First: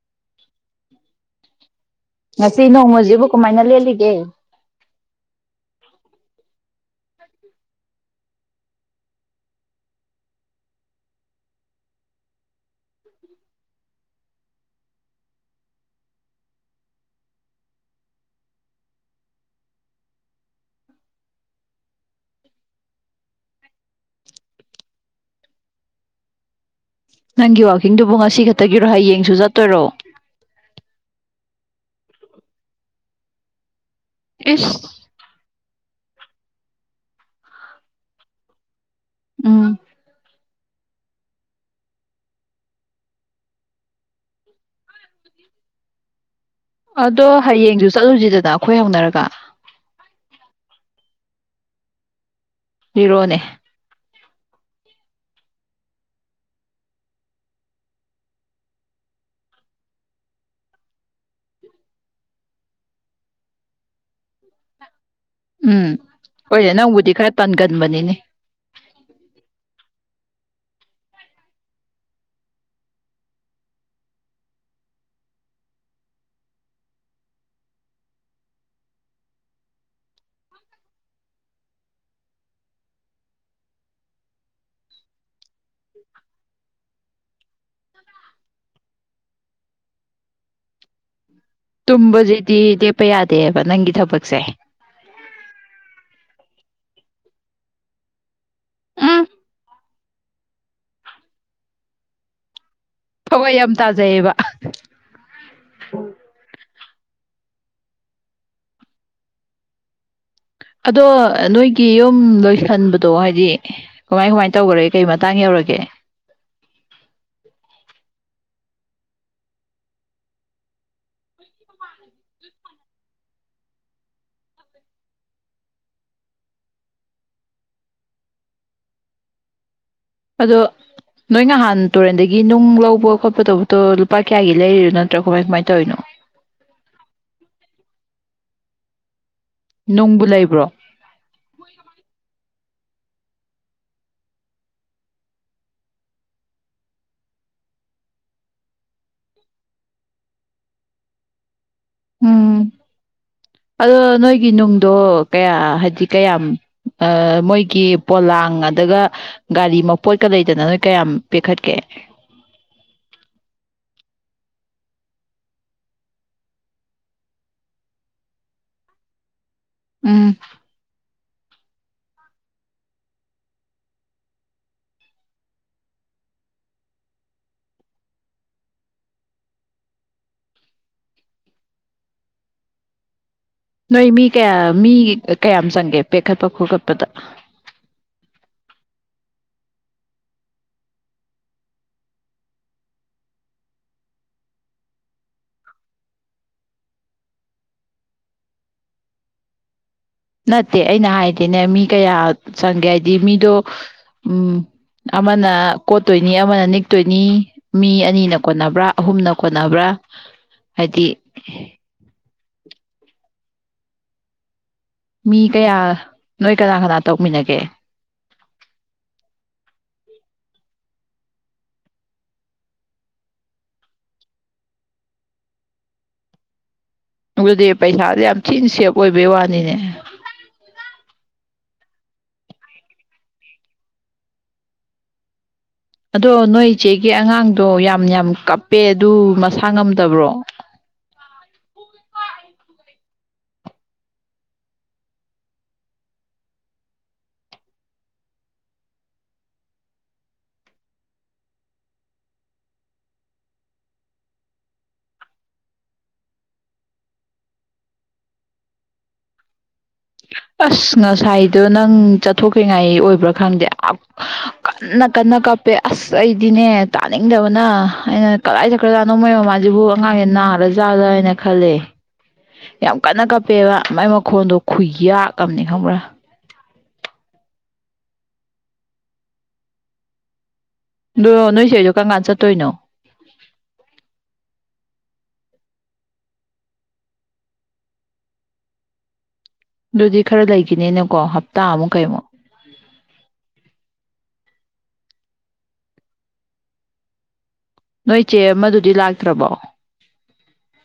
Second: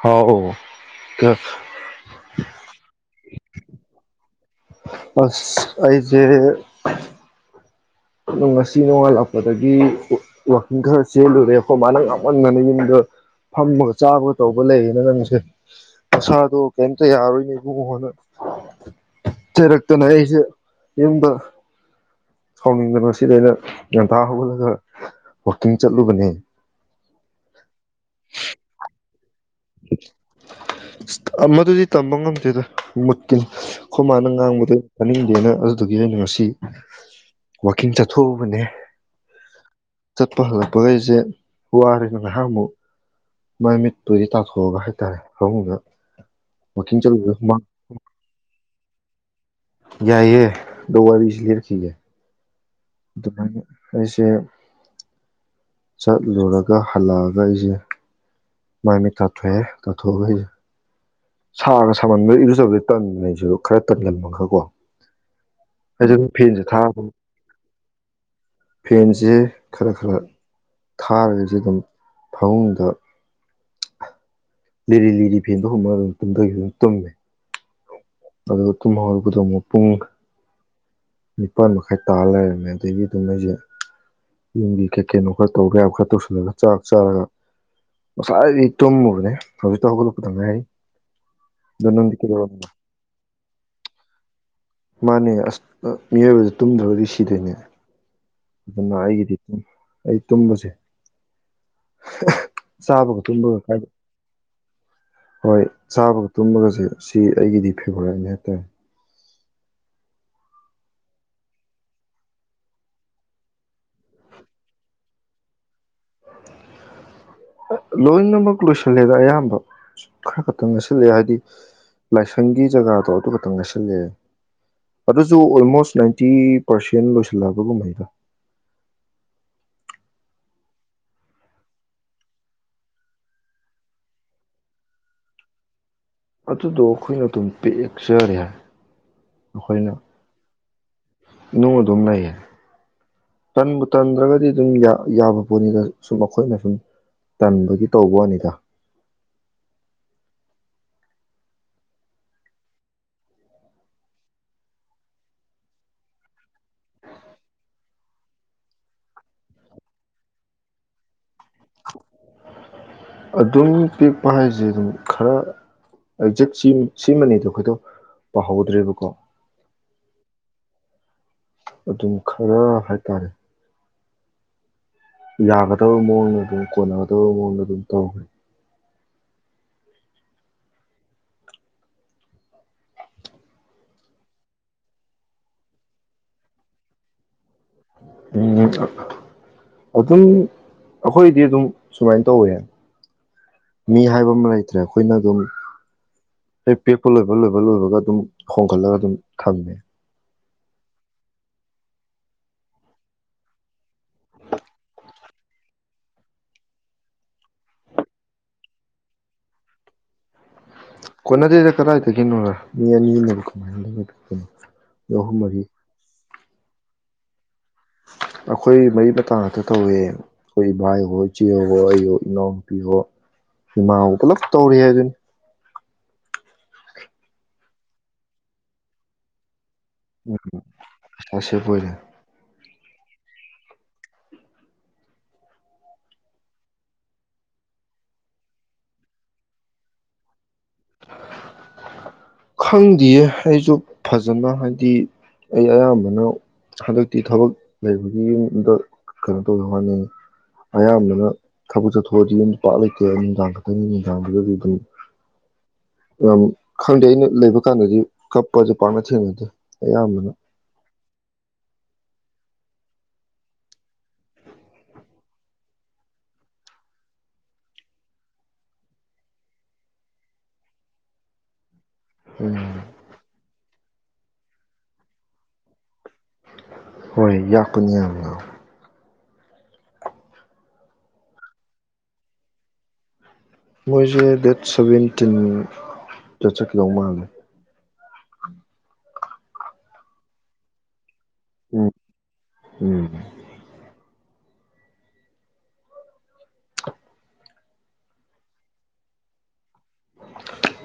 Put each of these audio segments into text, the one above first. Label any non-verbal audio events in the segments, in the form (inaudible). ꯍꯥꯎ (unintelligible) ꯉꯁꯤ ꯅꯣꯡꯃꯁꯤꯕꯨ ꯀꯃꯥꯏꯅ ꯂꯦꯜꯂꯤꯒꯦ꯫ ꯑꯁ ꯑꯩꯁꯦ ꯉꯁꯤ ꯅꯣꯡꯉꯥꯜꯂꯛꯄꯗꯒꯤ ꯋꯥ-ꯋꯥꯛꯀꯤꯡ ꯈꯔ ꯆꯦꯜꯂꯨꯔꯦ ꯑꯩꯈꯣꯏ ꯃꯥ ꯅ ꯉꯥꯡꯃꯟꯗꯅ ꯌꯨꯝꯗ ꯐꯝꯃꯒ ꯆꯥꯕꯒ ꯇꯧꯕ ꯂꯩꯌꯦꯅ ꯅꯪꯁꯦ ꯅꯁꯥꯗꯣ ꯀꯩꯝꯇ ꯌꯥꯔꯔꯣꯏꯅꯦ ꯏꯕꯨꯡꯉꯣꯅ ꯆꯩꯔꯛꯇꯅ ꯑꯩꯁꯦ ꯌꯨꯝꯗ ꯁꯥꯎꯅꯤꯡꯗ ꯉꯁꯤꯗꯤ ꯑꯩꯅ ꯉꯟꯇꯥ ꯍꯧꯒꯠꯂꯒ ꯋꯥꯛꯀꯤꯡ ꯆꯠꯂꯨꯕꯅꯦ꯫ ꯅꯪꯒꯤ ꯋꯥ ꯀꯤꯡꯗꯨꯕꯨ ꯉꯁꯤ ꯈꯛꯇꯒꯤꯔꯣ ꯍꯌꯦꯡ ꯁꯨꯆꯠ ꯇꯣꯏꯔꯣ꯫ ꯃꯗꯨꯗꯤ ꯇꯝꯕ ꯉꯝꯗꯦꯗ ꯃꯨꯠꯀꯤ꯫ ꯑꯩꯈꯣꯏ ꯃꯥꯅ ꯏꯁ ꯉꯥꯡꯕꯗ ꯇꯥꯅꯤꯡꯗꯦꯅ꯫ ꯑꯗꯨꯒꯤ ꯑꯩꯅ ꯉꯁꯤ ꯋꯥꯛꯀꯤꯡ ꯆꯠꯊꯣꯛꯎꯕꯅꯦ ꯎꯝ ꯆꯠꯄ ꯍꯜꯂꯛꯄꯒ ꯑꯩꯁꯦ ꯋꯥꯔꯦꯅ ꯉꯥꯏꯍꯥꯛ ꯑꯃꯨꯛ ꯃꯥꯏꯃꯤꯠ ꯇꯥꯊꯣꯛꯑꯒ ꯍꯥꯏꯇꯥꯔꯦ ꯐꯃꯨꯡꯗ ꯋꯥꯛꯀꯤꯡ ꯑꯗꯣ ꯆꯠꯂꯨꯕ ꯍꯨꯃꯥꯡ ꯍꯌꯦꯡꯁꯨ ꯆꯠꯂꯨꯁꯤꯗꯅ ꯑꯩꯈꯣꯏ ꯍꯧꯅꯔꯒ ꯌꯥꯏꯌꯦ ꯗꯣ ꯋꯥꯔꯤꯁꯤ ꯂꯤꯔꯛꯈꯤꯒꯦ ꯂꯤꯔꯣꯅꯦ ꯑꯗꯨꯃ (inaudible) ꯆꯠꯂꯨꯔꯒ ꯍꯜꯂꯛꯑꯒ ꯑꯩꯁꯦ ꯃꯥꯏ ꯃꯤꯠ ꯇꯥꯊꯣꯛꯑꯦ ꯇꯥꯊꯣꯛꯑꯒ ꯑꯩꯁꯦ ꯁꯥꯒ ꯁꯥꯃꯟꯕ ꯏꯔꯨꯖꯕꯗꯤ ꯇꯟꯕ ꯑꯩꯁꯨ ꯈꯔ ꯇꯟꯒꯟꯕ ꯈ꯭ꯔ ꯀꯣ ꯎꯝ ꯑꯗꯨ ꯐꯦꯟꯁꯦ ꯍꯣꯏꯅꯦ ꯊꯥꯕ ꯅꯪꯕꯨꯗꯤ ꯈꯔ ꯇꯟꯒꯟꯕꯅꯤꯅꯦ ꯐꯦꯟꯁꯦ ꯈꯔ ꯈꯔ ꯊꯥꯔꯒꯁ ꯑꯗꯨꯝ ꯐꯃꯨꯡꯗ ꯂꯤꯔꯤ ꯂꯤꯔꯤ ꯐꯦꯟꯗꯣ ꯍꯨꯝꯃ ꯑꯗꯨ ꯇꯨꯝꯗꯒꯤ ꯑꯗꯨ ꯇꯨꯝꯃꯦ ꯑꯗ ꯇꯨꯝ ꯍꯧꯒꯠꯂꯛꯄꯗ ꯑꯃꯨꯛ ꯄꯨꯡ ꯅꯤꯄꯥꯜ ꯃꯈꯥꯏ ꯇꯥ ꯂꯩꯔꯝꯃꯦ ꯑꯗꯒꯤ ꯑꯗꯨꯝ ꯑꯩꯁꯦ ꯌꯨꯝꯒꯤ ꯀꯩꯀꯩꯅꯣ ꯈꯔ ꯇꯧꯕ ꯌꯥꯕ ꯈꯔ ꯇꯧꯁꯤꯜꯂꯒ ꯆꯥꯛ ꯆꯥꯔꯒ ꯉꯁꯥꯏꯗꯩꯩ ꯇꯨꯝꯃꯨꯕꯅꯦ ꯍꯧꯖꯤꯛꯇ ꯍꯧꯒꯠꯂꯛꯄꯗ ꯉꯥꯏꯔꯤ ꯑꯗꯣ ꯅꯪꯗꯤ ꯇꯝꯕꯖꯤꯗꯤ ꯀꯩꯗꯧꯔꯝꯃꯤꯅꯣ ꯂꯦꯞꯄ ꯌꯥꯗꯦ ꯇꯦꯕ ꯅꯪꯒꯤ ꯊꯕꯛꯁꯦ ꯇꯨꯝꯗ꯭ꯔꯗꯤ ꯁꯤꯗꯣꯏꯅꯦ ꯑꯗꯨꯅ ꯎꯝ ꯑꯩꯒꯤꯗꯤ ꯑꯩ ꯇꯨꯝꯕꯁꯦ ꯆꯥꯕꯒ ꯊꯋꯥꯏ ꯇꯨꯝꯕꯒ ꯌꯥꯝ ꯀꯥꯏꯗ ꯇꯥꯖꯩꯌꯦꯕ ꯍꯣꯏ ꯆꯥꯕꯒ ꯇꯨꯝꯕꯒꯁꯦ ꯁꯤ ꯑꯩꯒꯤꯗꯤ ꯐꯦꯕꯣꯔꯥꯏꯠꯅꯤ ꯍꯥꯏꯇꯥꯔꯦ ꯑꯗꯣ ꯅꯣꯏꯒꯤ ꯌꯨꯝ ꯂꯣꯏꯁꯟꯕꯗꯣ ꯍꯥꯏꯗꯤ ꯀꯃꯥꯏ ꯀꯃꯥꯏ ꯇꯧꯈꯔꯒꯦ ꯀꯩ ꯃꯇꯥꯡ ꯌꯧꯔꯒꯦ ꯃꯛ ꯂꯣꯏꯁꯤꯜꯂꯦꯗ ꯑꯌꯥꯝꯕ ꯈꯔ ꯈꯛꯇꯪ ꯉꯥꯏꯁꯤꯜꯂꯑꯦ ꯍꯥꯏꯗꯤ ꯂꯥꯏꯁꯪꯒꯤ ꯖꯒꯥꯗꯣ ꯑꯗꯨ ꯈꯛꯇꯪ ꯉꯥꯏꯁꯤꯜꯂꯑꯦ ꯑꯗꯨꯁꯨ ꯑꯣꯜꯃꯣꯁ ꯅꯥꯏꯟꯇꯤ ꯄꯥꯔꯁꯦꯟ ꯂꯣꯏꯁꯤꯜꯂꯛꯕꯒꯨꯝꯍꯩꯗ ꯑꯗꯣ ꯅꯣꯏ ꯅꯍꯥꯟ ꯇꯨꯔꯦꯟꯗꯒꯤ ꯅꯨꯡ ꯂꯧꯕ ꯈꯣꯠꯄ ꯇꯧꯕꯗꯣ ꯂꯨꯄꯥ ꯀꯌꯥꯒꯤ ꯂꯩꯔꯤꯅꯣ ꯅꯠꯇ꯭ꯔꯥ ꯀꯃꯥꯏ ꯀꯃꯥꯏꯅ ꯇꯧꯔꯤꯅꯣ ꯑꯗꯨꯗꯣ ꯑꯩꯈꯣꯏꯅ ꯑꯗꯨꯝ ꯄꯤꯛ ꯆꯔꯦ ꯅꯨꯡꯕꯨ ꯂꯩꯕ꯭ꯔꯣ ꯅꯣꯡꯗꯝꯅꯌꯦꯦ ꯇꯟꯕꯨ ꯇꯟꯗ꯭ꯔꯒꯗꯤ ꯑꯗꯨꯝ ꯌꯥꯕ ꯄꯣꯠꯅꯤꯗ ꯁꯨꯝ ꯑꯩꯈꯣꯏꯅ ꯁꯨꯝ ꯇꯟꯕꯒꯤ ꯇꯧꯕ ꯋꯥꯅꯤꯗ ꯎꯝ ꯑꯗꯣ ꯅꯣꯏꯒꯤ ꯅꯨꯡꯗꯣ ꯀꯌꯥ ꯍꯥꯏꯗꯤ ꯀꯌꯥꯝ ꯃꯣꯏꯒꯤ ꯄꯣꯂꯥꯡ ꯑꯗꯨꯒ ꯒꯥꯔꯤ ꯃꯄꯣꯠꯀ ꯂꯩꯗꯅ ꯅꯣꯏ ꯀꯌꯥꯝ ꯄꯦꯛꯈꯠꯀꯦ ꯑꯗꯨꯝ ꯄꯦꯛꯛꯄ ꯍꯥꯏꯁꯦ ꯑꯗꯨꯝ ꯈꯔ ꯑꯦꯛꯖꯦꯛ ꯁꯤꯃꯅꯦꯗꯣ ꯑꯩꯈꯣꯏꯗꯣ ꯄꯥꯍꯧꯗ꯭ꯔꯦꯕꯀꯣ ꯎꯝ ꯑꯗꯨꯝ ꯈꯔ ꯍꯥꯏꯇꯥꯔꯦ ꯌꯥꯒꯗꯕ ꯃꯑꯣꯡꯗ ꯑꯗꯨꯝ ꯀꯣꯟꯅꯒꯗꯕ ꯃꯑꯣꯡꯗ ꯑꯗꯨꯝ ꯇꯧꯈꯦ ꯅꯣꯏ ꯃꯤ ꯀꯌꯥ ꯃꯤ ꯀꯌꯥꯝ ꯆꯪꯒꯦ ꯄꯦꯛꯈꯠꯄ ꯈꯣꯀꯠꯄꯗ ꯎꯝ ꯑꯗꯨꯝ ꯑꯩꯈꯣꯏꯗꯤ ꯑꯗꯨꯝ ꯁꯨꯃꯥꯏꯅ ꯇꯧꯋꯦ ꯃꯤ ꯍꯥꯏꯕ ꯑꯃ ꯂꯩꯇ꯭ꯔꯦ ꯑꯩꯈꯣꯏꯅ ꯑꯗꯨꯝ ꯍꯦꯛ ꯄꯦꯛꯄ ꯂꯣꯏꯕ ꯂꯣꯏꯕ ꯂꯣꯏꯕꯒ ꯑꯗꯨꯝ ꯍꯣꯡꯒꯠꯂꯒ ꯑꯗꯨꯝ ꯊꯝꯃꯦ ꯅꯠꯇꯦ ꯑꯩꯅ ꯍꯥꯏꯗꯤꯦꯅꯦ ꯃꯤ ꯀꯌꯥ ꯆꯪꯒꯦ ꯍꯥꯏꯗꯤ ꯃꯤꯗꯣ ꯎꯝ ꯑꯃꯅ ꯀꯣꯠꯇꯣꯏꯅꯤ ꯑꯃꯅ ꯅꯤꯛꯇꯣꯏꯅꯤ ꯃꯤ ꯑꯅꯤꯅ ꯀꯣꯟꯅꯕ꯭ꯔꯥ ꯑꯍꯨꯝꯅ ꯀꯣꯟꯅꯕ꯭ꯔꯥ ꯍꯥꯏꯗꯤ ꯀꯅꯥꯗꯤ ꯀꯔꯥꯏꯦ ꯀꯣ ꯃꯤ ꯌꯥꯅꯤꯅꯕ ꯀꯥꯏ ꯃꯤ ꯀꯌꯥ ꯅꯣꯏ ꯀꯅꯥ ꯀꯅꯥ ꯇꯧꯃꯤꯟꯅꯒꯦ ꯑꯩꯈꯣꯏ ꯃꯔꯤ ꯃꯇꯥꯡ ꯉꯥꯛꯇ ꯇꯧꯋꯦ ꯑꯩꯈꯣꯏ ꯏꯕꯥ ꯏꯍꯣ ꯏꯆꯦ ꯍꯍꯣ ꯑꯩꯍꯣ ꯏꯅꯥꯎꯅꯨꯄꯤꯍꯣ ꯏꯃꯥ ꯍꯣ ꯄꯨꯂꯞ ꯇꯧꯔꯤ ꯍꯥꯏꯗꯨꯅꯤ ꯑꯗꯨꯗꯤ ꯄꯩꯁꯥꯗꯤ ꯌꯥꯝ ꯊꯤꯅ ꯁꯦꯞ ꯑꯣꯏꯕꯩ ꯋꯥꯅꯤꯅꯦ ꯁꯦ ꯐꯔꯦ ꯑꯗꯣ ꯅꯣꯏ ꯏꯆꯦꯒꯤ ꯑꯉꯥꯡꯗꯣ ꯌꯥꯝ ꯌꯥꯝ ꯀꯞꯄꯦ ꯑꯗꯨ ꯃꯁꯥ ꯉꯝꯗꯕ꯭ꯔꯣ ꯈꯪꯗꯦꯌꯦ ꯑꯩꯁꯨ ꯐꯖꯅ ꯍꯥꯏꯗꯤ ꯑꯩ ꯑꯌꯥꯝꯕꯅ ꯍꯟꯗꯛꯇꯤ ꯊꯕꯛ ꯂꯩꯕꯒꯤ ꯌꯨꯝꯗ ꯀꯩꯅꯣ ꯇꯧꯗꯦ ꯍꯠꯅ ꯑꯌꯥꯝꯕꯅ ꯊꯕꯛ ꯆꯠꯊꯣꯛꯑꯗꯤ ꯌ ꯄꯥꯛ ꯂꯩꯇꯦ ꯅꯨꯡꯗꯥꯡ ꯈꯛꯇꯪꯅꯤ ꯅꯨꯡꯗꯥꯡꯗꯨꯗꯗꯤ ꯑꯗꯨꯝ ꯌꯥꯝ ꯈꯪꯗꯦ ꯑꯩꯅ ꯂꯩꯕ ꯀꯥꯟꯗꯗꯤ ꯀꯞꯄꯁꯦ ꯄꯥꯛꯅ ꯊꯦꯡꯅꯗꯦ ꯑꯌꯥꯝꯕꯅ ꯑꯁ ꯉꯁꯥꯏꯗꯣ ꯅꯪ ꯆꯠꯊꯣꯛ꯭ꯔꯤꯉꯥꯏ ꯑꯣꯏꯕ꯭ꯔꯥ ꯈꯪꯗꯦ ꯀꯟꯅ ꯀꯟꯅ ꯀꯞꯄꯦ ꯑꯁ ꯑꯩꯗꯤꯅꯦ ꯇꯥꯅꯤꯡꯗꯕꯅ ꯑꯩꯅ ꯀꯗꯥꯏ ꯆꯠꯈ꯭ꯔꯖꯥꯠꯅꯣꯃꯩ ꯃꯃꯥꯁꯤꯕꯨ ꯑꯉꯥꯡꯁꯦ ꯅꯥꯔꯖꯥꯠꯂ ꯍꯥꯏꯅ ꯈꯜꯂꯦ ꯎꯝ ꯌꯥꯝ ꯀꯟꯅ ꯀꯥꯞꯄꯦꯕ ꯃꯥꯏ ꯃꯈꯣꯟꯗꯣ ꯈꯨꯌꯥꯛꯑꯅꯤ ꯈꯪꯕ꯭ꯔꯥ ꯍꯣꯏ ꯌꯥꯥꯛꯄꯅꯤ ꯌꯥꯝ ꯑ ꯅꯣꯏꯁꯦ ꯑꯩꯁꯨ ꯀꯔꯀꯥꯟ ꯆꯠꯇꯣꯏꯅꯣ ꯃꯣꯏꯁꯦ ꯗꯦꯠ ꯁꯚꯦꯟꯇꯤꯟ ꯗ ꯆꯠ ꯂ ꯃꯥꯜꯂꯦ ꯑꯗꯨꯗꯤ ꯈꯔ ꯂꯩꯈꯤꯅꯦꯅ ꯀꯣ ꯍꯞꯇꯥ ꯎꯝ ꯑꯃꯨꯛ ꯀꯩꯩꯅꯣ ꯎꯝ ꯅꯣꯏ ꯏꯆꯦ ꯑꯃꯗꯨꯗꯤ ꯂꯥꯛꯇ꯭ꯔꯕꯣ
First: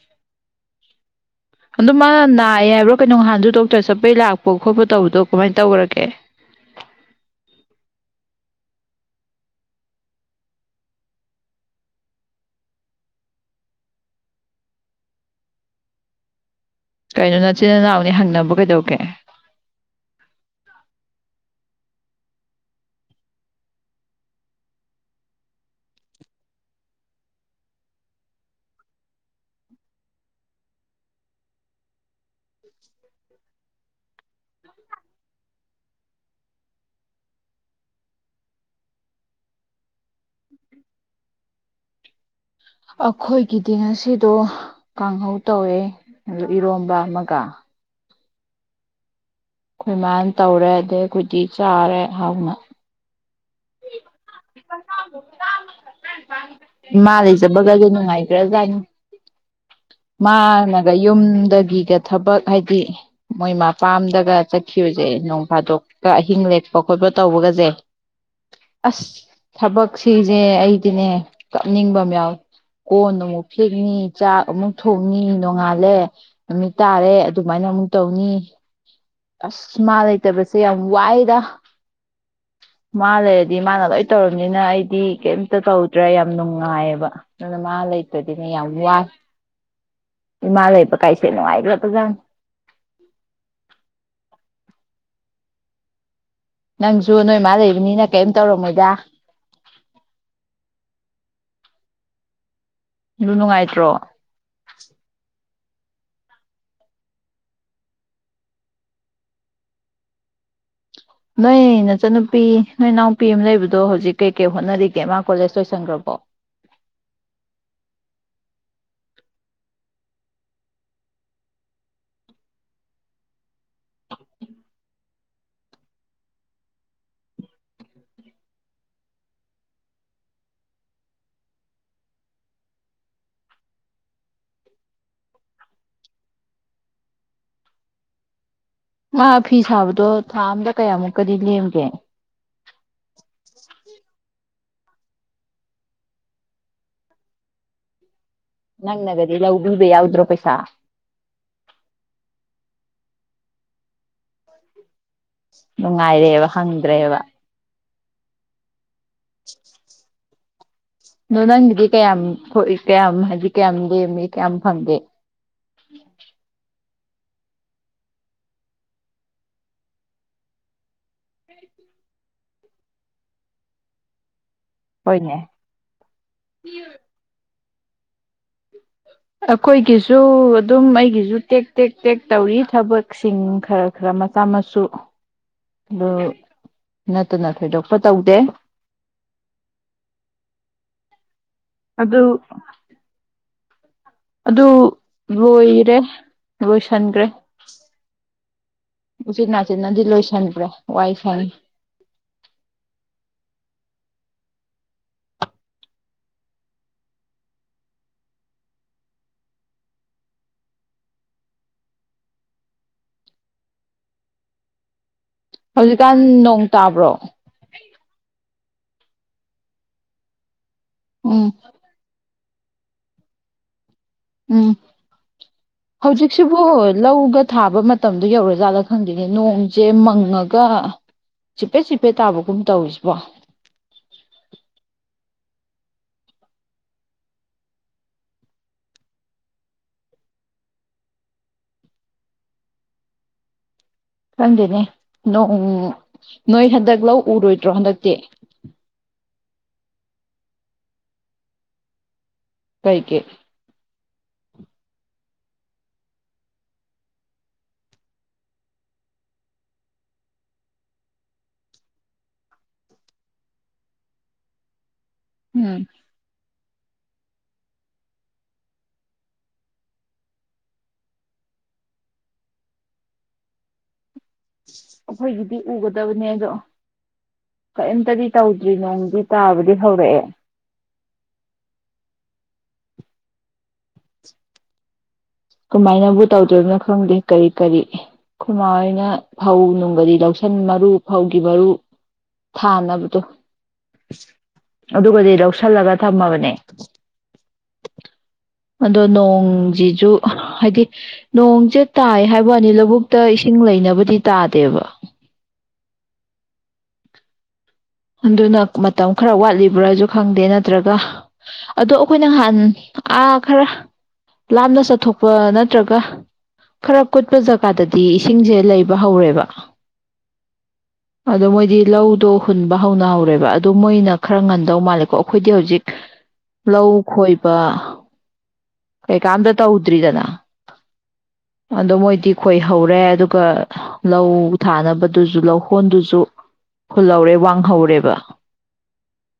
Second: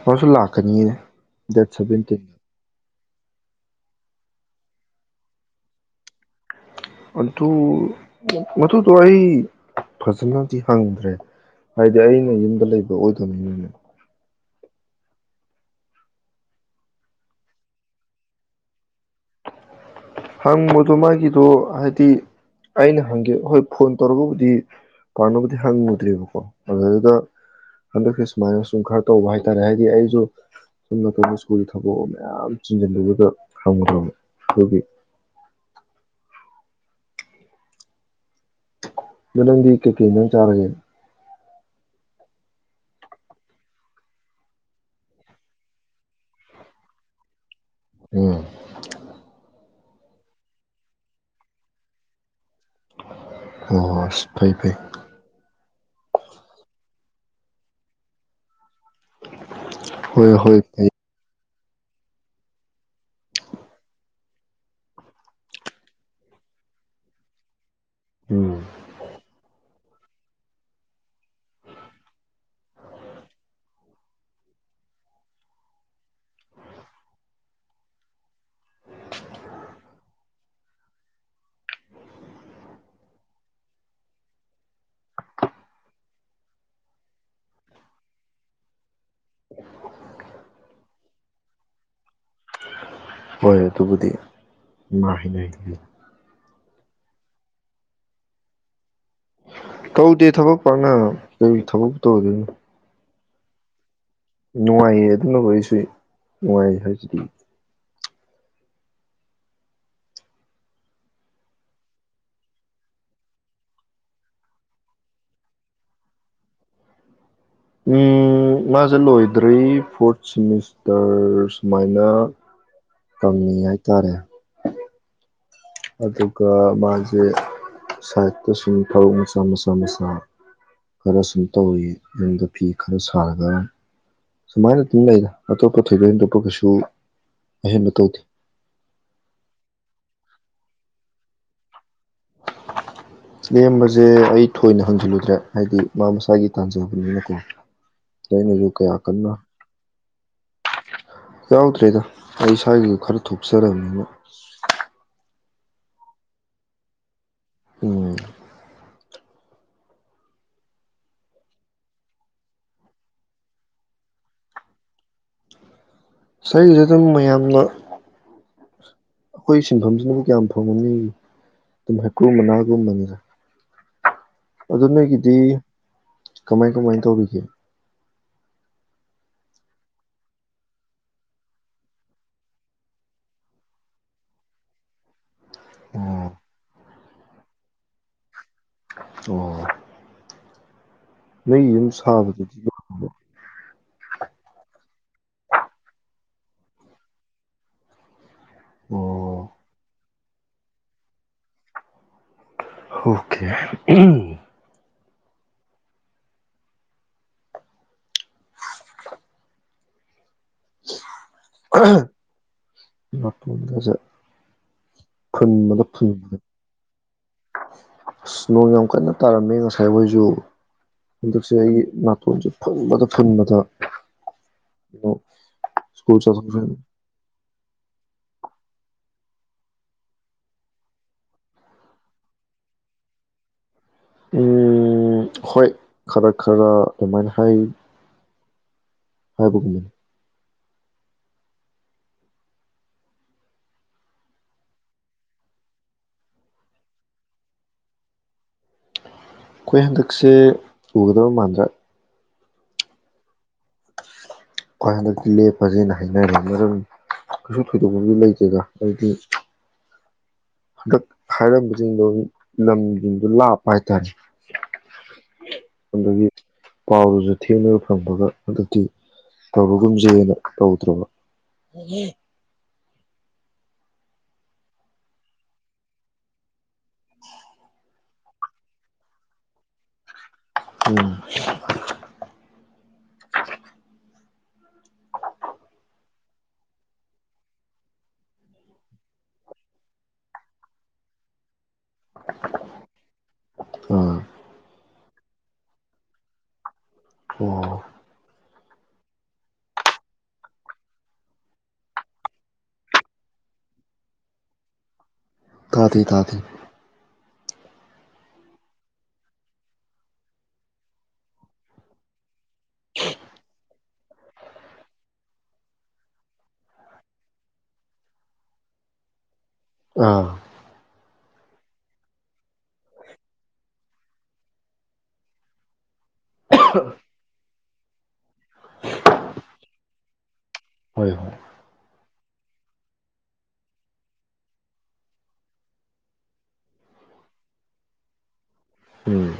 ꯑꯣꯁꯨ ꯂꯥꯛꯀꯅꯤꯅꯦ ꯗꯦꯠ ꯁꯕꯤ ꯇ ꯀꯩꯅꯣꯍꯥꯟꯗ ꯗꯣꯛꯇꯔ ꯆꯠꯄꯩ ꯂꯥꯛꯄ ꯈꯣꯠꯄ ꯇꯧꯕꯗꯣ ꯀꯃꯥꯏꯅ ꯇꯧꯈꯔꯒꯦ ꯑꯗꯨ ꯃꯗꯨꯗꯣ ꯑꯩ ꯐꯖꯅꯗꯤ ꯍꯪꯗ꯭ꯔꯦ ꯍꯥꯏꯗꯤ ꯑꯩꯅ ꯌꯨꯝꯗ ꯂꯩꯕ ꯑꯣꯏꯗꯕꯅꯤꯅꯅꯦ ꯀꯩꯅꯣ ꯅꯆꯤꯟ ꯅꯅꯥꯎꯅꯤ ꯍꯪꯅꯕ ꯀꯩꯗꯧꯒꯦ ꯍꯪꯕꯗꯣ ꯃꯥꯒꯤꯗꯣ ꯍꯥꯏꯗꯤ ꯑꯩꯅ ꯍꯪꯒꯦ ꯍꯣꯏ ꯐꯣꯟ ꯇꯧꯔꯒꯕꯨꯗꯤ ꯄꯥꯝꯅꯕꯕꯨꯗꯤ ꯍꯪꯉꯨꯗ꯭ꯔꯦꯕꯀꯣ ꯑꯗꯨꯗꯨꯗ ꯍꯟꯗꯛꯁ ꯁꯨꯃꯥꯏꯅ ꯁꯨꯝ ꯈꯔ ꯇꯧꯕ ꯍꯥꯏꯇꯥꯔꯦ ꯍꯥꯏꯗꯤ ꯑꯩꯁꯨ ꯁꯝ ꯅꯇꯗ ꯁ꯭ꯀꯨꯜꯒꯤ ꯊꯕꯛ ꯃꯌꯥꯝ ꯆꯤꯡꯁꯤꯟꯕꯗꯨꯗ ꯍꯪꯉꯨꯗ꯭ꯔꯕ ꯑꯗꯨꯒꯤ ꯂꯗꯤ ꯀ ꯀ ꯆꯥꯔꯒꯦ ꯑꯩꯈꯣꯏꯒꯤꯗꯤ ꯉꯁꯤꯗꯣ ꯀꯥꯡꯍꯧ ꯇꯧꯋꯦ ꯏꯔꯣꯝꯕ ꯑꯃꯒ ꯎꯝ ꯑꯩꯈꯣꯏꯃꯥꯏꯅ ꯇꯧꯔꯦ ꯑꯗꯩ ꯀꯨꯗꯤꯤ ꯆꯥꯔꯦ ꯍꯧꯅ ꯑꯣ ꯐꯩ ꯐꯩ ꯏꯃꯥ ꯂꯩꯖꯕꯒꯁꯨ ꯅꯨꯡꯉꯥꯏꯈ꯭ꯔꯖꯥꯠꯅꯤ ꯍꯣꯏ ꯍꯣꯏ ꯐꯩ ꯃꯥꯅꯒ ꯌꯨꯝꯗ ꯐꯤꯒ ꯊꯕꯛ ꯍꯥꯏꯗꯤ ꯃꯣꯏ ꯃꯄꯥꯝꯗꯒ ꯆꯠꯈꯤꯕꯁꯦ ꯅꯣꯡ ꯐꯥꯗꯣꯛꯀ ꯑꯍꯤꯡ ꯂꯦꯛꯄ ꯈꯣꯠꯄ ꯇꯧꯕꯒꯁꯦ ꯎꯝ ꯑꯁ ꯊꯕꯛꯁꯤꯁꯦ ꯑꯩꯗꯤꯅꯦ ꯀꯞꯅꯤꯡꯕ ꯑꯃ ꯌꯥꯎ ꯀꯣꯟ ꯑꯃꯨꯛ ꯐꯦꯡꯅꯤ ꯆꯥꯛ ꯑꯃꯨꯛ ꯊꯣꯡꯅꯤ ꯅꯣꯡꯉꯥꯜꯂꯦ ꯑꯃ ꯇꯥꯔꯦ ꯑꯗꯨꯃꯥꯏꯅ ꯑꯃꯨꯛ ꯇꯧꯅꯤ ꯑꯁ ꯃꯥ ꯂꯩꯇꯕꯁꯦ ꯌꯥꯝ ꯋꯥꯏꯗ ꯃꯥ ꯂꯩꯔꯗꯤ ꯃꯥꯅ ꯂꯣꯏ ꯇꯧꯔꯕꯝꯅꯤꯅ ꯑꯩꯗꯤ ꯀꯩꯝꯇ ꯇꯧꯗ꯭ꯔꯦ ꯌꯥꯝ ꯅꯨꯡꯉꯥꯏꯑꯕ ꯑꯗꯨꯅ ꯃꯥ ꯂꯩꯇ꯭ꯔꯗꯤꯅꯦ ꯌꯥꯝ ꯋꯥꯏ ꯏꯃꯥ ꯂꯩꯕ ꯀꯥꯏꯁꯦ ꯅꯨꯡꯉꯥꯏꯈ꯭ꯔ ꯐꯖꯥꯅꯤ ꯍꯣꯏ ꯑꯗꯨꯕꯨꯗꯤ ꯃꯥ ꯍꯥꯏꯅꯔꯤ ꯅꯪꯁꯨ ꯅꯣꯏ ꯏꯃꯥ ꯂꯩꯕꯅꯤꯅ ꯀꯔꯤꯝ ꯇꯧꯔꯝꯃꯣꯏꯗ ꯇꯣ ꯑꯗꯨ ꯑꯗꯨ ꯅꯨꯡꯉꯥꯏꯇ꯭ꯔꯣ ꯅꯨꯡꯉꯥꯏꯌꯦ ꯑꯗꯨꯅ ꯀꯣꯏꯁ ꯋꯥꯏ ꯍꯖꯗꯤ ꯅꯣꯏ ꯅꯆꯟꯅꯨꯄꯤ ꯅꯣꯏ ꯏꯅꯥꯎꯄꯤ ꯑꯃ ꯂꯩꯕꯗꯣ ꯍꯧꯖꯤꯛ ꯀꯩꯀꯩ ꯍꯣꯠꯅꯔꯤꯒꯦ ꯃꯥ ꯀꯣꯂꯦꯖ ꯂꯣꯏꯁꯟꯈ꯭ꯔꯕꯣ ꯎꯝ ꯃꯥꯁꯦ ꯂꯣꯏꯗ꯭ꯔꯤ ꯐꯣꯔꯠ ꯁꯤꯦꯃꯤꯁꯇꯔ ꯁꯨꯃꯥꯏꯅ ꯇꯝꯉ ꯍꯥꯏ ꯇꯔꯦ ꯑꯗꯨꯒ ꯃꯥꯁꯦ ꯁꯥꯏꯠꯇ ꯁꯨꯝ ꯐꯔꯛ ꯃꯆꯥ ꯃꯆꯥ ꯃꯆꯥ ꯈꯔ ꯁꯨꯝ ꯇꯧꯋꯤ ꯌꯨꯝꯗ ꯐꯤ ꯈꯔ ꯁꯥꯔꯒ ꯁꯨꯃꯥꯏꯅ ꯑꯗꯨꯝ ꯂꯩꯔꯦ ꯑꯇꯣꯞꯄ ꯊꯣꯏꯗꯣꯛ ꯍꯦꯟꯗꯣꯛꯞꯄ ꯀꯩꯁꯨ ꯑꯍꯦꯟꯕ ꯇꯧꯗꯦ ꯃꯥ ꯐꯤ ꯁꯥꯕꯗꯣ ꯊꯥ ꯑꯝꯗ ꯀꯌꯥꯃꯨꯛꯀꯗꯤ ꯂꯦꯝꯒꯦ ꯂꯦꯝꯕꯔꯁꯦ ꯑꯩ ꯊꯣꯏꯅ ꯍꯪꯖꯤꯜꯂꯨꯗ꯭ꯔꯦ ꯍꯥꯏꯗꯤ ꯃꯥ ꯃꯁꯥꯒꯤ ꯇꯥꯟꯖꯕꯅꯤꯅꯀꯣ ꯑꯩꯅꯁꯨ ꯀꯌꯥ ꯅꯪ ꯀꯟꯅ ꯅꯒꯗꯤ ꯏꯂꯕ ꯌꯥꯎꯗ꯭ꯔꯣ ꯄꯩꯁꯥ ꯌꯥꯎꯗ꯭ꯔꯦꯗ ꯑꯩ ꯏꯁꯋꯥꯏꯒꯤꯗꯨ ꯈꯔ ꯊꯣꯛꯆꯔꯕꯅꯤꯅ ꯅꯨꯡꯉꯥꯏꯔꯦꯕ ꯍꯪꯗ꯭ꯔꯦꯕ ꯎꯝ (unintelligible) ꯑꯗꯣ ꯅꯪꯒꯤꯗꯤ ꯀꯌꯥꯝ ꯊꯣꯛꯏ ꯀꯌꯥꯝ ꯍꯥꯏꯗꯤ ꯀꯌꯥꯝ ꯂꯦꯝꯃꯤ ꯀꯌꯥꯝ ꯐꯪꯒꯦ ꯁꯤꯒꯤꯗꯕꯨ ꯃꯌꯥꯝꯅ ꯑꯩꯈꯣꯏ ꯁꯤꯟꯐꯝꯁꯤꯅꯕꯨ ꯀꯌꯥꯝ ꯐꯪꯉꯨꯅꯤ ꯑꯗꯨꯝ ꯍꯩꯀ꯭ꯔꯨ ꯃꯅꯥꯒꯨꯝꯕꯅꯤꯗ ꯑꯗ‌ꯣ ꯅꯣꯏꯒꯤꯗꯤ ꯍꯣꯏꯅꯦ ꯀꯃꯥꯏ ꯀꯃꯥꯏ ꯇꯧꯕꯤꯒꯦ ꯑꯩꯈꯣꯏꯒꯤꯁꯨ ꯑꯗꯨꯝ ꯑꯩꯒꯤꯁꯨ ꯇꯦꯛ ꯇꯦꯛ ꯇꯦꯛ ꯇꯧꯔꯤ ꯊꯕꯛꯁꯤꯡ ꯈꯔ ꯈꯔ ꯃꯆꯥ ꯃꯁꯨ ꯑꯗꯨ ꯑꯣ ꯅꯠꯇꯅ ꯊꯣꯏꯗꯣꯛꯄ ꯇꯧꯗꯦ ꯑꯣ ꯅꯣꯏ ꯌꯨꯝ ꯑꯗꯨ ꯁꯥꯕꯗꯨꯗꯤ ꯑꯗꯨ ꯂꯣꯏꯔꯦ ꯂꯣꯏꯁꯤꯟꯈ꯭ꯔꯦ ꯎꯆꯤꯟ ꯅꯥꯆꯤꯟꯅꯗꯤ ꯂ‌ꯣꯏꯁꯤ ꯈꯟꯕ꯭ꯔ ꯋꯥꯏꯁꯪꯉꯤ ꯑꯣꯀꯦ ꯅꯥꯇ‌ꯣꯟꯒꯁ‌ꯦ ꯍꯧꯖꯤꯛꯀꯥꯟ ꯅꯣꯡ ꯇꯥꯕ꯭ꯔꯣ ꯑꯁ ꯅꯣꯡ ꯌꯥꯝ ꯀꯟꯅ ꯇꯥꯔꯝꯃꯦ ꯉꯁꯥꯏ ꯍꯣꯏꯁꯨ ꯎꯝ ꯍꯟꯗꯛꯁꯦ ꯑꯩꯒꯤ ꯅꯥꯊꯣꯟꯖꯦ ꯐꯨꯟꯕꯗ ꯐꯨꯟꯕꯗ ꯎꯝ ꯁ꯭ꯀꯨꯜ ꯆꯠꯊꯣꯛ ꯍꯧꯖꯤꯛꯁꯤꯕꯨ ꯆꯠꯁꯤꯟ ꯂꯧꯒ ꯊꯥꯕ ꯃꯇꯝꯗꯣ ꯌꯧꯔꯖꯥꯠꯂ ꯈꯪꯗ‌ꯦꯅ‌ꯦ ꯅꯣꯡꯁꯦ ꯃꯪꯉꯒ ꯆꯤꯞꯄꯦꯠ ꯆꯤꯞꯄꯦꯠ ꯇꯥꯕꯒꯨꯝ ꯇꯧꯔꯤꯁꯤꯕꯣ ꯎꯝ ꯍꯣꯏ ꯈꯔ ꯈꯔ ꯑꯗꯨꯃꯥꯏꯅ ꯍꯥꯏ ꯍꯥꯏꯒꯨꯝꯅ‌ꯦ ꯈꯪꯗꯦꯅꯦ ꯅ‌ꯣꯡ ꯅꯣꯏ ꯍꯟꯗꯛ ꯂꯧ ꯎꯔꯣꯏꯗ꯭ꯔꯣ ꯍꯟꯗꯛꯇꯤ ꯑꯩꯈꯣꯏ ꯍꯟꯗꯛꯁꯦ ꯎꯒꯗꯕ ꯃꯥꯟꯗ꯭ꯔ‌ꯦ ꯀꯩ ꯒꯤ ꯈ‌ꯣꯏ ꯍꯟꯗꯛꯇꯤ ꯂꯦꯞꯄꯁ‌ꯦꯅ ꯍꯥꯏꯅꯔꯦ ꯃꯔꯝꯗꯤ ꯀꯩꯁꯨ ꯊꯣꯏꯗꯣꯛꯄꯗꯤ ꯂꯩꯇꯦꯗ ꯑꯩꯗꯤ ꯍꯟꯗꯛ ꯍꯥꯏꯔꯝꯕꯁꯤꯡꯗꯣ ꯂꯝꯁꯤꯡꯗꯣ ꯂꯥꯞꯄ ꯍꯥꯏꯇꯥꯔꯦ ꯎꯝ ꯑꯗꯒꯤ ꯄꯥꯎꯗꯨꯁꯨ ꯊꯦꯡꯅꯒ ꯐꯪꯕꯒ ꯍꯟꯗꯛꯗꯤ ꯇꯧꯔꯒꯨꯝꯖꯦꯅ ꯇꯧꯗ꯭ꯔꯕ ꯑꯩꯈꯣꯏꯒꯤꯗꯤ ꯎꯒꯗꯕꯅꯦ ꯑꯗꯣ ꯀꯔꯤꯝꯇꯗꯤ ꯇꯧꯗ꯭ꯔꯤ ꯅꯣꯡꯗꯤ ꯇꯥꯕꯗꯤ ꯍꯧꯔꯛꯑꯦ ꯎꯝ ꯀꯃꯥꯏꯅꯕꯨ ꯇꯧꯗ꯭ꯣꯏꯔꯤꯕꯅꯣ ꯈꯪꯗꯦ ꯀꯔꯤ ꯀꯔꯤ ꯈ‌ꯣꯏ ꯃꯥꯍ‌ꯣꯏꯅ ꯐꯧ ꯅꯨꯡꯒꯗꯤ ꯂꯧꯁꯟ ꯃꯔꯨ ꯐꯧꯒꯤ ꯃꯔꯨ ꯊꯥꯅꯕꯗꯣ ꯑꯥ ꯑꯗꯨꯒꯗꯤ ꯂꯧꯁꯤꯜꯂꯒ ꯊꯝꯃꯕꯅꯦ ꯑꯣ ꯑꯗꯣ ꯅꯣꯡꯁꯤꯁꯨꯨ ꯍꯥꯏꯗꯤ ꯅꯣꯡꯁꯦ ꯇꯥꯏ ꯍꯥꯏꯕ ꯋꯥꯅꯤ ꯂꯧꯕꯨꯛꯇ ꯏꯁꯤꯡ ꯂꯩꯅꯕꯗꯤ ꯇꯥꯗꯦꯕ ꯇꯥꯗ‌ꯦ ꯇꯥꯗ‌ꯦ ꯑꯗꯨꯅ ꯃꯇꯝ ꯈꯔ ꯋꯥꯠꯂꯤꯕ꯭ꯔꯥꯁꯨ ꯈꯪꯗꯦ ꯅꯠꯇ꯭ꯔꯒ ꯑꯗꯣ ꯑꯩꯈꯣꯏꯅ ꯅꯍꯥꯟ ꯑꯥ ꯈꯔ ꯂꯥꯞꯅ ꯆꯠꯊꯣꯛꯄ ꯅꯠꯇ꯭ꯔꯒ ꯈꯔ ꯀꯨꯠꯄ ꯖꯒꯥꯗꯗꯤ ꯏꯁꯤꯡꯁꯦ ꯂꯩꯕ ꯍꯧꯔꯦꯕ ꯑꯥ ꯑꯗꯣ ꯃꯣꯏꯗꯤ ꯂꯧꯗꯣ ꯍꯨꯟꯕ ꯍꯧꯅ ꯍꯧꯔꯦꯕ ꯑꯗꯨ ꯃꯣꯏꯅ ꯈꯔ ꯉꯟꯗꯧ ꯃꯥꯜꯂꯦꯀꯣ ꯑꯩꯈꯣꯏꯗꯤ ꯍꯧꯖꯤꯛ ꯂꯧ ꯈꯣꯏ ꯄꯥ ꯀꯩꯀꯥꯝꯇ ꯇꯧꯗ꯭ꯔꯤꯗꯅ ꯍꯣꯏ ꯍꯣꯏ ꯑꯗꯣ ꯃꯣꯏꯗꯤ ꯈꯣꯏꯍꯧꯔꯦ ꯑꯗꯨꯒ ꯂꯧ ꯊꯥꯅꯕꯗꯨꯁꯨ ꯂꯧꯍꯣꯟꯗꯨꯁꯨ ꯍꯨꯜꯍꯧꯔꯦ ꯋꯥꯡꯍꯧꯔꯦꯕ ꯎꯝ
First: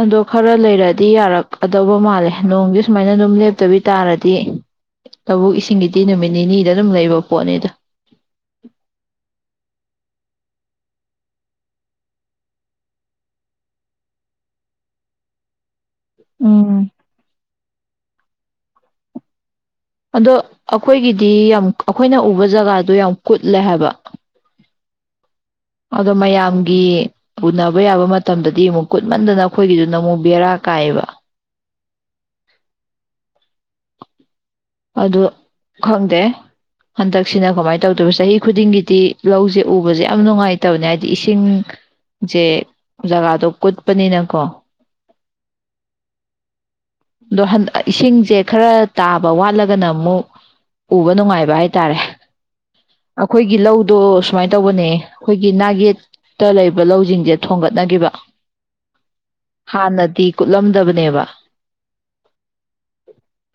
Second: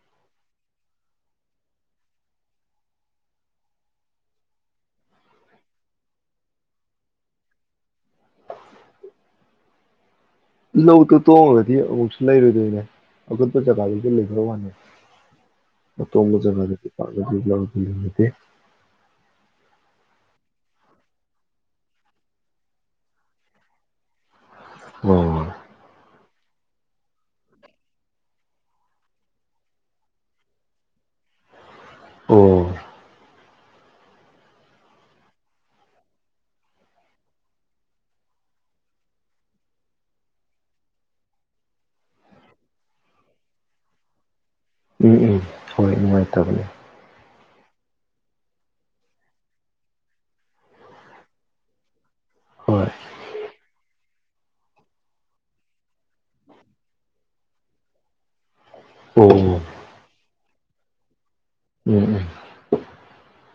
ꯑꯗꯣ ꯈꯔ ꯂꯩꯔꯛꯑꯗꯤ ꯌꯥꯔꯛꯀꯗꯧꯕ ꯃꯥꯜꯂꯦ ꯅꯣꯡꯗꯤ ꯁꯨꯃꯥꯏꯅ ꯑꯗꯨꯝ ꯂꯦꯞꯇꯕꯤ ꯇꯥꯔꯗꯤ ꯂꯧꯕꯨꯛ ꯏꯁꯤꯡꯒꯤꯗꯤ ꯅꯨꯃꯤꯠ ꯅꯤꯅꯤꯗ ꯑꯗꯨꯝ ꯂꯩꯕ ꯄꯣꯠꯅꯤꯗ ꯂꯧꯗ‌ꯣ ꯇꯣꯡꯉꯒꯗꯤ ꯑꯃꯨꯛꯁꯨ ꯂꯩꯔꯨꯗꯣꯏꯅꯦ ꯑꯀꯨꯠꯄ ꯖꯒꯥꯗꯨꯗꯤ ꯂꯩꯕ ꯋꯥꯅꯤ ꯑꯇ‌ꯣꯡꯕ ꯖꯒꯥꯗꯗꯤ ꯎꯝ ꯄꯥꯛꯅ (unintelligible) ꯑꯗꯣ ꯑꯩꯈꯣꯏꯒꯤꯗꯤ ꯌꯥꯝ ꯑꯩꯈꯣꯏꯅ ꯎꯕ ꯖꯒꯥꯗꯣ ꯌꯥꯝ ꯀꯨꯠꯂꯦ ꯍꯥꯏꯕ ꯎꯝ ꯑꯗꯣ ꯃꯌꯥꯝꯒꯤ ꯎꯅꯕ ꯌꯥꯕ ꯃꯇꯝꯗꯗꯤ ꯑꯃꯨꯛ ꯀꯨꯠꯃꯟꯗꯅ ꯑꯩꯈꯣꯏꯒꯤꯗꯨ ꯅ ꯑꯃꯨꯛ ꯕꯦꯔꯥ ꯀꯥꯏꯑꯕ ꯑꯣ ꯑꯗꯨ ꯈꯪꯗꯦ ꯍꯟꯗꯛꯁꯤꯅ ꯀꯃꯥꯏꯅ ꯇꯧꯗꯣꯏꯕ ꯆꯍꯤ ꯈꯨꯗꯤꯡꯒꯤꯗꯤ ꯂꯧꯁꯦ ꯎꯕꯁꯦ ꯌꯥꯝ ꯅꯨꯡꯉꯥꯏꯇꯕꯅꯦ ꯍꯥꯏꯗꯤ ꯏꯁꯤꯡꯁꯦ ꯖꯒꯥꯗꯣ ꯀꯨꯠꯄꯅꯤꯅꯀꯣ ꯎꯝ ꯎꯝ ꯍꯣꯏ ꯅꯨꯡꯉꯥꯏꯇꯕꯅꯦ ꯑꯗꯣꯟ ꯏꯁꯤꯡꯁꯦ ꯈꯔ ꯇꯥꯕ ꯋꯥꯠꯂꯒꯅ ꯑꯃꯨꯛ ꯎꯕ ꯅꯨꯡꯉꯥꯏꯕ ꯍꯥꯏꯇꯥꯔꯦ ꯍꯣꯏ ꯑꯩꯈꯣꯏꯒꯤ ꯂꯧꯗꯣ ꯁꯨꯃꯥꯏꯅ ꯇꯧꯕꯅꯦ ꯑꯩꯈꯣꯏꯒꯤ ꯅꯥꯒꯦꯠꯇ ꯂꯩꯕ ꯂꯧꯁꯤꯡꯁꯦ ꯊꯣꯡꯒꯠꯅꯈꯤꯕ ꯑꯣ ꯍꯥꯟꯅꯗꯤ ꯀꯠꯂꯝꯗꯕꯅꯦꯕ ꯎꯝ ꯎꯝ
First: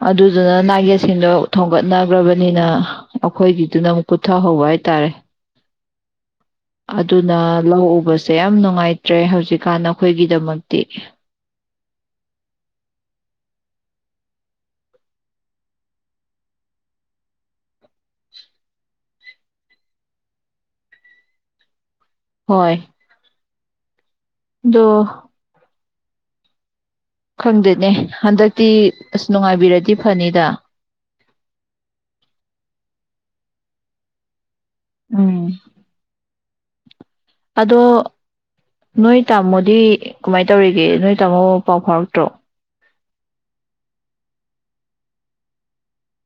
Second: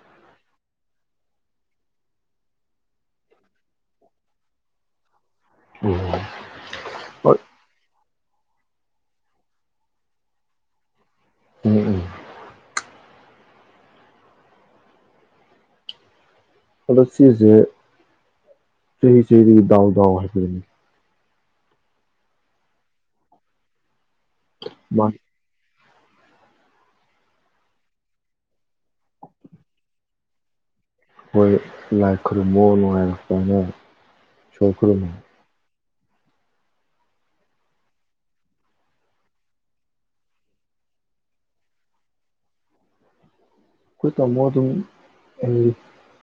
ꯑꯗꯨ ꯑꯗꯨꯅ ꯅꯥꯌꯦꯁꯤꯡꯗꯣ ꯊꯣꯡꯒꯠꯅꯈ꯭ꯔꯕꯅꯤꯅ ꯑꯩꯈꯣꯏꯒꯤꯗꯨꯅ ꯑꯃꯨꯛ ꯀꯨꯊꯍꯧꯕ ꯍꯥꯏꯇꯥꯔꯦ ꯎꯝ ꯑꯗꯨꯅ ꯍꯣꯏ ꯂꯧ ꯎꯕꯁꯦ ꯌꯥꯝ ꯅꯨꯡꯉꯥꯏꯇ꯭ꯔꯦ ꯍꯧꯖꯤꯛꯀꯥꯟ ꯑꯩꯈꯣꯏꯒꯤꯗꯃꯛꯇꯤ ꯎꯝ ꯎꯝ ꯑꯗꯣ ꯁꯤꯁꯦ ꯆꯍꯤ ꯆꯍꯤꯗꯒꯤ ꯗꯥꯎ ꯗꯥꯎ ꯍꯥꯏꯕꯗꯨꯅꯤ ꯍꯣꯏ ꯗꯣ ꯃꯥ ꯈꯪꯗꯦꯅꯦ ꯍꯟꯗꯛꯇꯤ ꯑꯁ ꯅꯨꯡꯉꯥꯏꯕꯤꯔꯗꯤ ꯐꯅꯤꯗ ꯍꯣꯏ ꯂꯥꯏ ꯈꯨꯔꯨꯝꯕꯑꯣ ꯅꯨꯡꯉꯥꯏꯔꯛꯄꯅꯦ ꯏꯁꯣꯔ ꯈ꯭ꯨꯔꯝꯃꯣ꯫ ꯎꯝ ꯑꯗꯣ ꯅꯣꯏ ꯇꯥꯃꯣꯗꯤ ꯀꯃꯥꯏꯅ ꯇꯧꯔꯤꯒꯦ ꯅꯣꯏ ꯇꯥꯃꯣ ꯄꯥꯎ ꯐꯥꯎꯔꯛꯇ꯭ꯔꯣ ꯑꯩꯈꯣꯏ ꯇꯥꯝꯃꯣ ꯑꯗꯨꯝ ꯍꯤꯡꯂꯤ